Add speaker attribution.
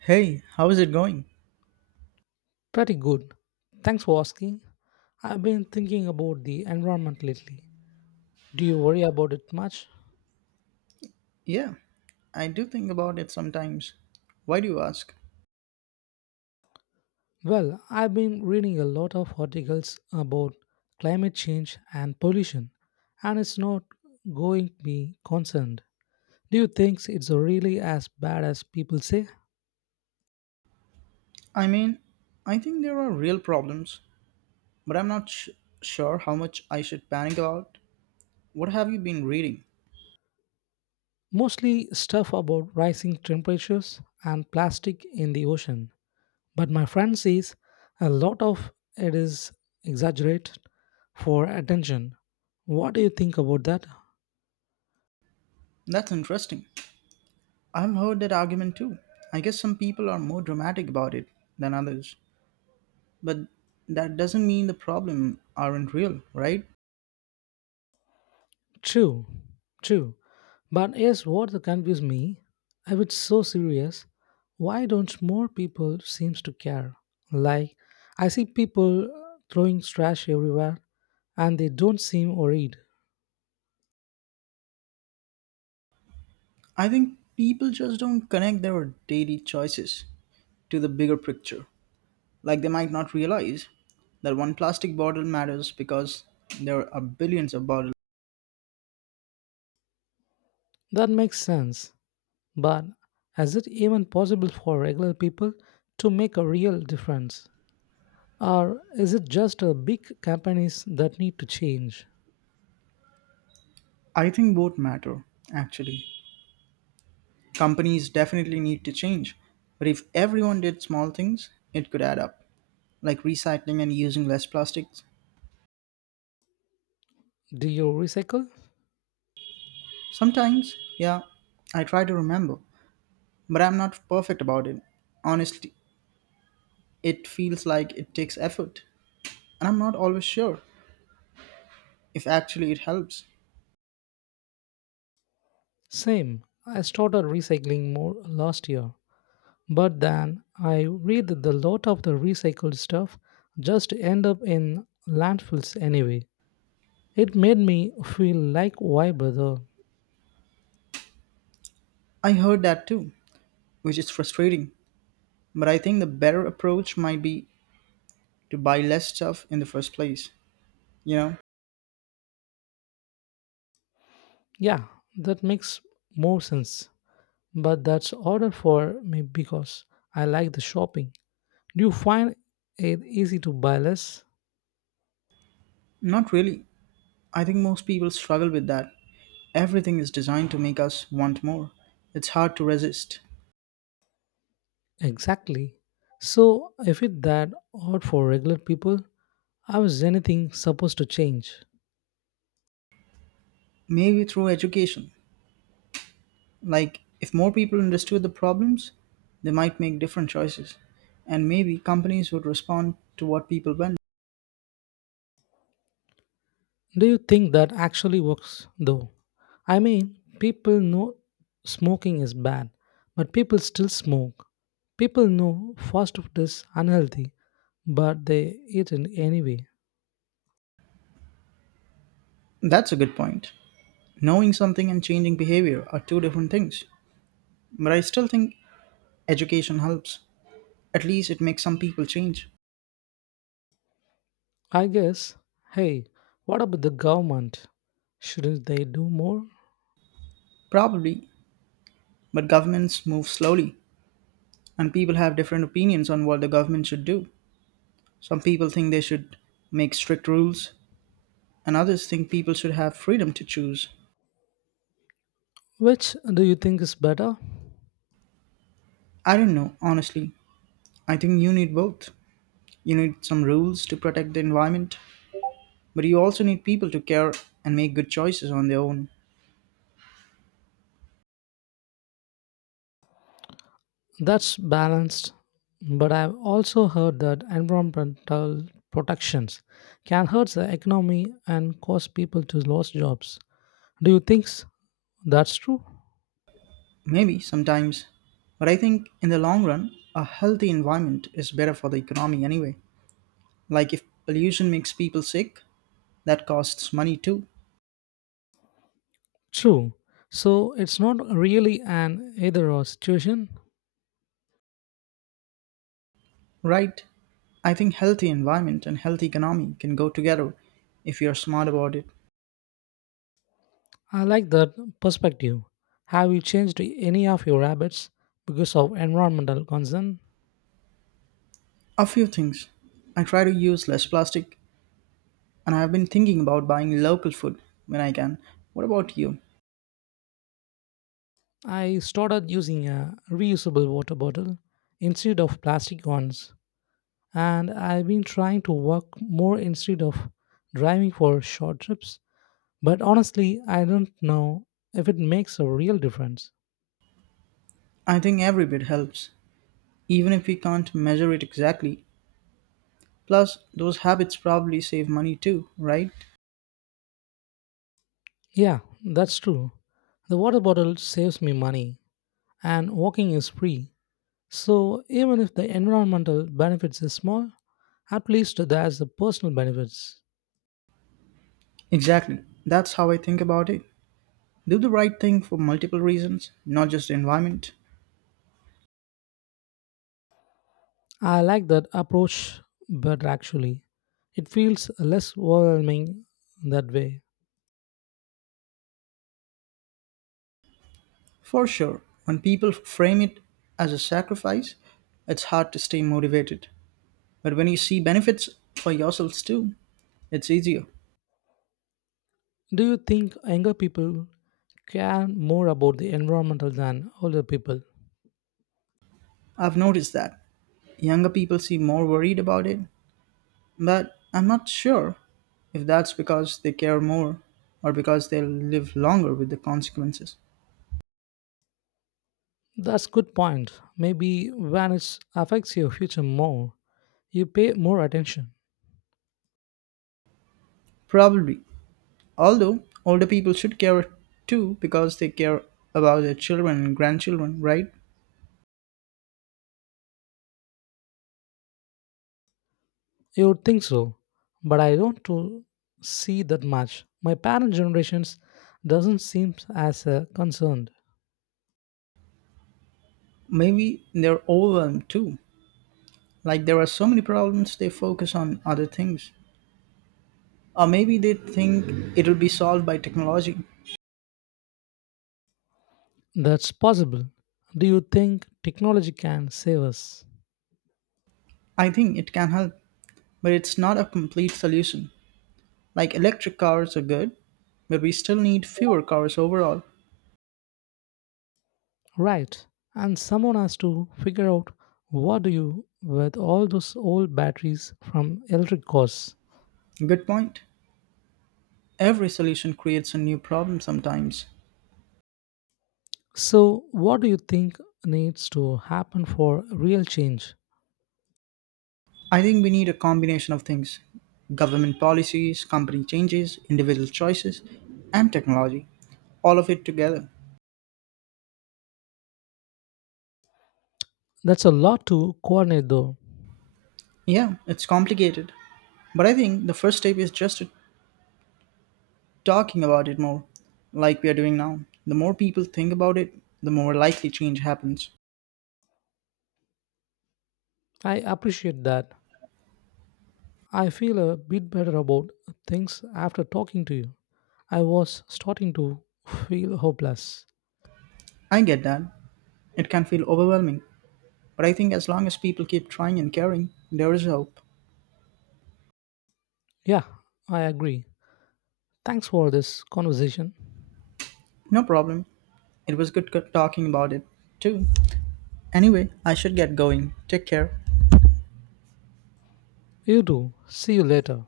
Speaker 1: Hey, how is it going?
Speaker 2: Pretty good. Thanks for asking. I've been thinking about the environment lately. Do you worry about it much?
Speaker 1: Yeah, I do think about it sometimes. Why do you ask?
Speaker 2: Well, I've been reading a lot of articles about climate change and pollution, and it's not going to be concerned. Do you think it's really as bad as people say?
Speaker 1: I mean, I think there are real problems, but I'm not sh- sure how much I should panic about. What have you been reading?
Speaker 2: Mostly stuff about rising temperatures and plastic in the ocean. But my friend says a lot of it is exaggerated for attention. What do you think about that?
Speaker 1: That's interesting. I've heard that argument too. I guess some people are more dramatic about it than others, but that doesn't mean the problem aren't real, right?
Speaker 2: True, true. But here's what confused me. If it's so serious, why don't more people seems to care? Like I see people throwing trash everywhere and they don't seem worried.
Speaker 1: I think people just don't connect their daily choices to the bigger picture. Like they might not realize that one plastic bottle matters because there are billions of bottles.
Speaker 2: That makes sense. But is it even possible for regular people to make a real difference? Or is it just big companies that need to change?
Speaker 1: I think both matter, actually. Companies definitely need to change, but if everyone did small things, it could add up, like recycling and using less plastics.
Speaker 2: Do you recycle?
Speaker 1: Sometimes, yeah, I try to remember, but I'm not perfect about it. Honestly, it feels like it takes effort, and I'm not always sure if actually it helps.
Speaker 2: Same. I started recycling more last year. But then I read that the lot of the recycled stuff just end up in landfills anyway. It made me feel like why brother?
Speaker 1: I heard that too, which is frustrating. But I think the better approach might be to buy less stuff in the first place. You know?
Speaker 2: Yeah, that makes more sense. But that's harder for me because I like the shopping. Do you find it easy to buy less?
Speaker 1: Not really. I think most people struggle with that. Everything is designed to make us want more. It's hard to resist.
Speaker 2: Exactly. So, if it that hard for regular people, how is anything supposed to change?
Speaker 1: Maybe through education. Like, if more people understood the problems, they might make different choices. And maybe companies would respond to what people want.
Speaker 2: Do you think that actually works though? I mean, people know smoking is bad, but people still smoke. People know fast food is unhealthy, but they eat it anyway.
Speaker 1: That's a good point. Knowing something and changing behavior are two different things. But I still think education helps. At least it makes some people change.
Speaker 2: I guess, hey, what about the government? Shouldn't they do more?
Speaker 1: Probably. But governments move slowly, and people have different opinions on what the government should do. Some people think they should make strict rules, and others think people should have freedom to choose.
Speaker 2: Which do you think is better?
Speaker 1: I don't know, honestly. I think you need both. You need some rules to protect the environment, but you also need people to care and make good choices on their own.
Speaker 2: That's balanced, but I've also heard that environmental protections can hurt the economy and cause people to lose jobs. Do you think that's true?
Speaker 1: Maybe sometimes. But I think in the long run, a healthy environment is better for the economy anyway. Like if pollution makes people sick, that costs money too,
Speaker 2: True. So it's not really an either or situation.
Speaker 1: right? I think healthy environment and healthy economy can go together if you're smart about it.
Speaker 2: I like that perspective. Have you changed any of your habits because of environmental concern?
Speaker 1: A few things. I try to use less plastic and I've been thinking about buying local food when I can. What about you?
Speaker 2: I started using a reusable water bottle instead of plastic ones. And I've been trying to walk more instead of driving for short trips. But honestly, I don't know if it makes a real difference.
Speaker 1: I think every bit helps, even if we can't measure it exactly. Plus, those habits probably save money too, right?
Speaker 2: Yeah, that's true. The water bottle saves me money, and walking is free. So even if the environmental benefits is small, at least there's the personal benefits.
Speaker 1: Exactly. That's how I think about it. Do the right thing for multiple reasons, not just the environment.
Speaker 2: I like that approach but actually. It feels less overwhelming that way.
Speaker 1: For sure, when people frame it as a sacrifice, it's hard to stay motivated. But when you see benefits for yourselves too, it's easier.
Speaker 2: Do you think younger people care more about the environmental than older people?
Speaker 1: I've noticed that. Younger people seem more worried about it, but I'm not sure if that's because they care more or because they'll live longer with the consequences.
Speaker 2: That's good point. Maybe when it affects your future more, you pay more attention.
Speaker 1: Probably. Although older people should care too because they care about their children and grandchildren, right?
Speaker 2: You would think so, but I don't to see that much. My parent generations doesn't seem as concerned.
Speaker 1: Maybe they're overwhelmed too. Like there are so many problems, they focus on other things. Or maybe they think it'll be solved by technology.
Speaker 2: That's possible. Do you think technology can save us?
Speaker 1: I think it can help, but it's not a complete solution. Like electric cars are good, but we still need fewer cars overall.
Speaker 2: Right. And someone has to figure out what do you with all those old batteries from electric cars.
Speaker 1: Good point. Every solution creates a new problem sometimes.
Speaker 2: So, what do you think needs to happen for real change?
Speaker 1: I think we need a combination of things: government policies, company changes, individual choices, and technology. All of it together.
Speaker 2: That's a lot to coordinate, though.
Speaker 1: Yeah, it's complicated. But I think the first step is just talking about it more, like we are doing now. The more people think about it, the more likely change happens.
Speaker 2: I appreciate that. I feel a bit better about things after talking to you. I was starting to feel hopeless.
Speaker 1: I get that. It can feel overwhelming, but I think as long as people keep trying and caring, there is hope.
Speaker 2: Yeah, I agree. Thanks for this conversation.
Speaker 1: No problem. It was talking about it, too. Anyway, I should get going. Take care.
Speaker 2: You too. See you later.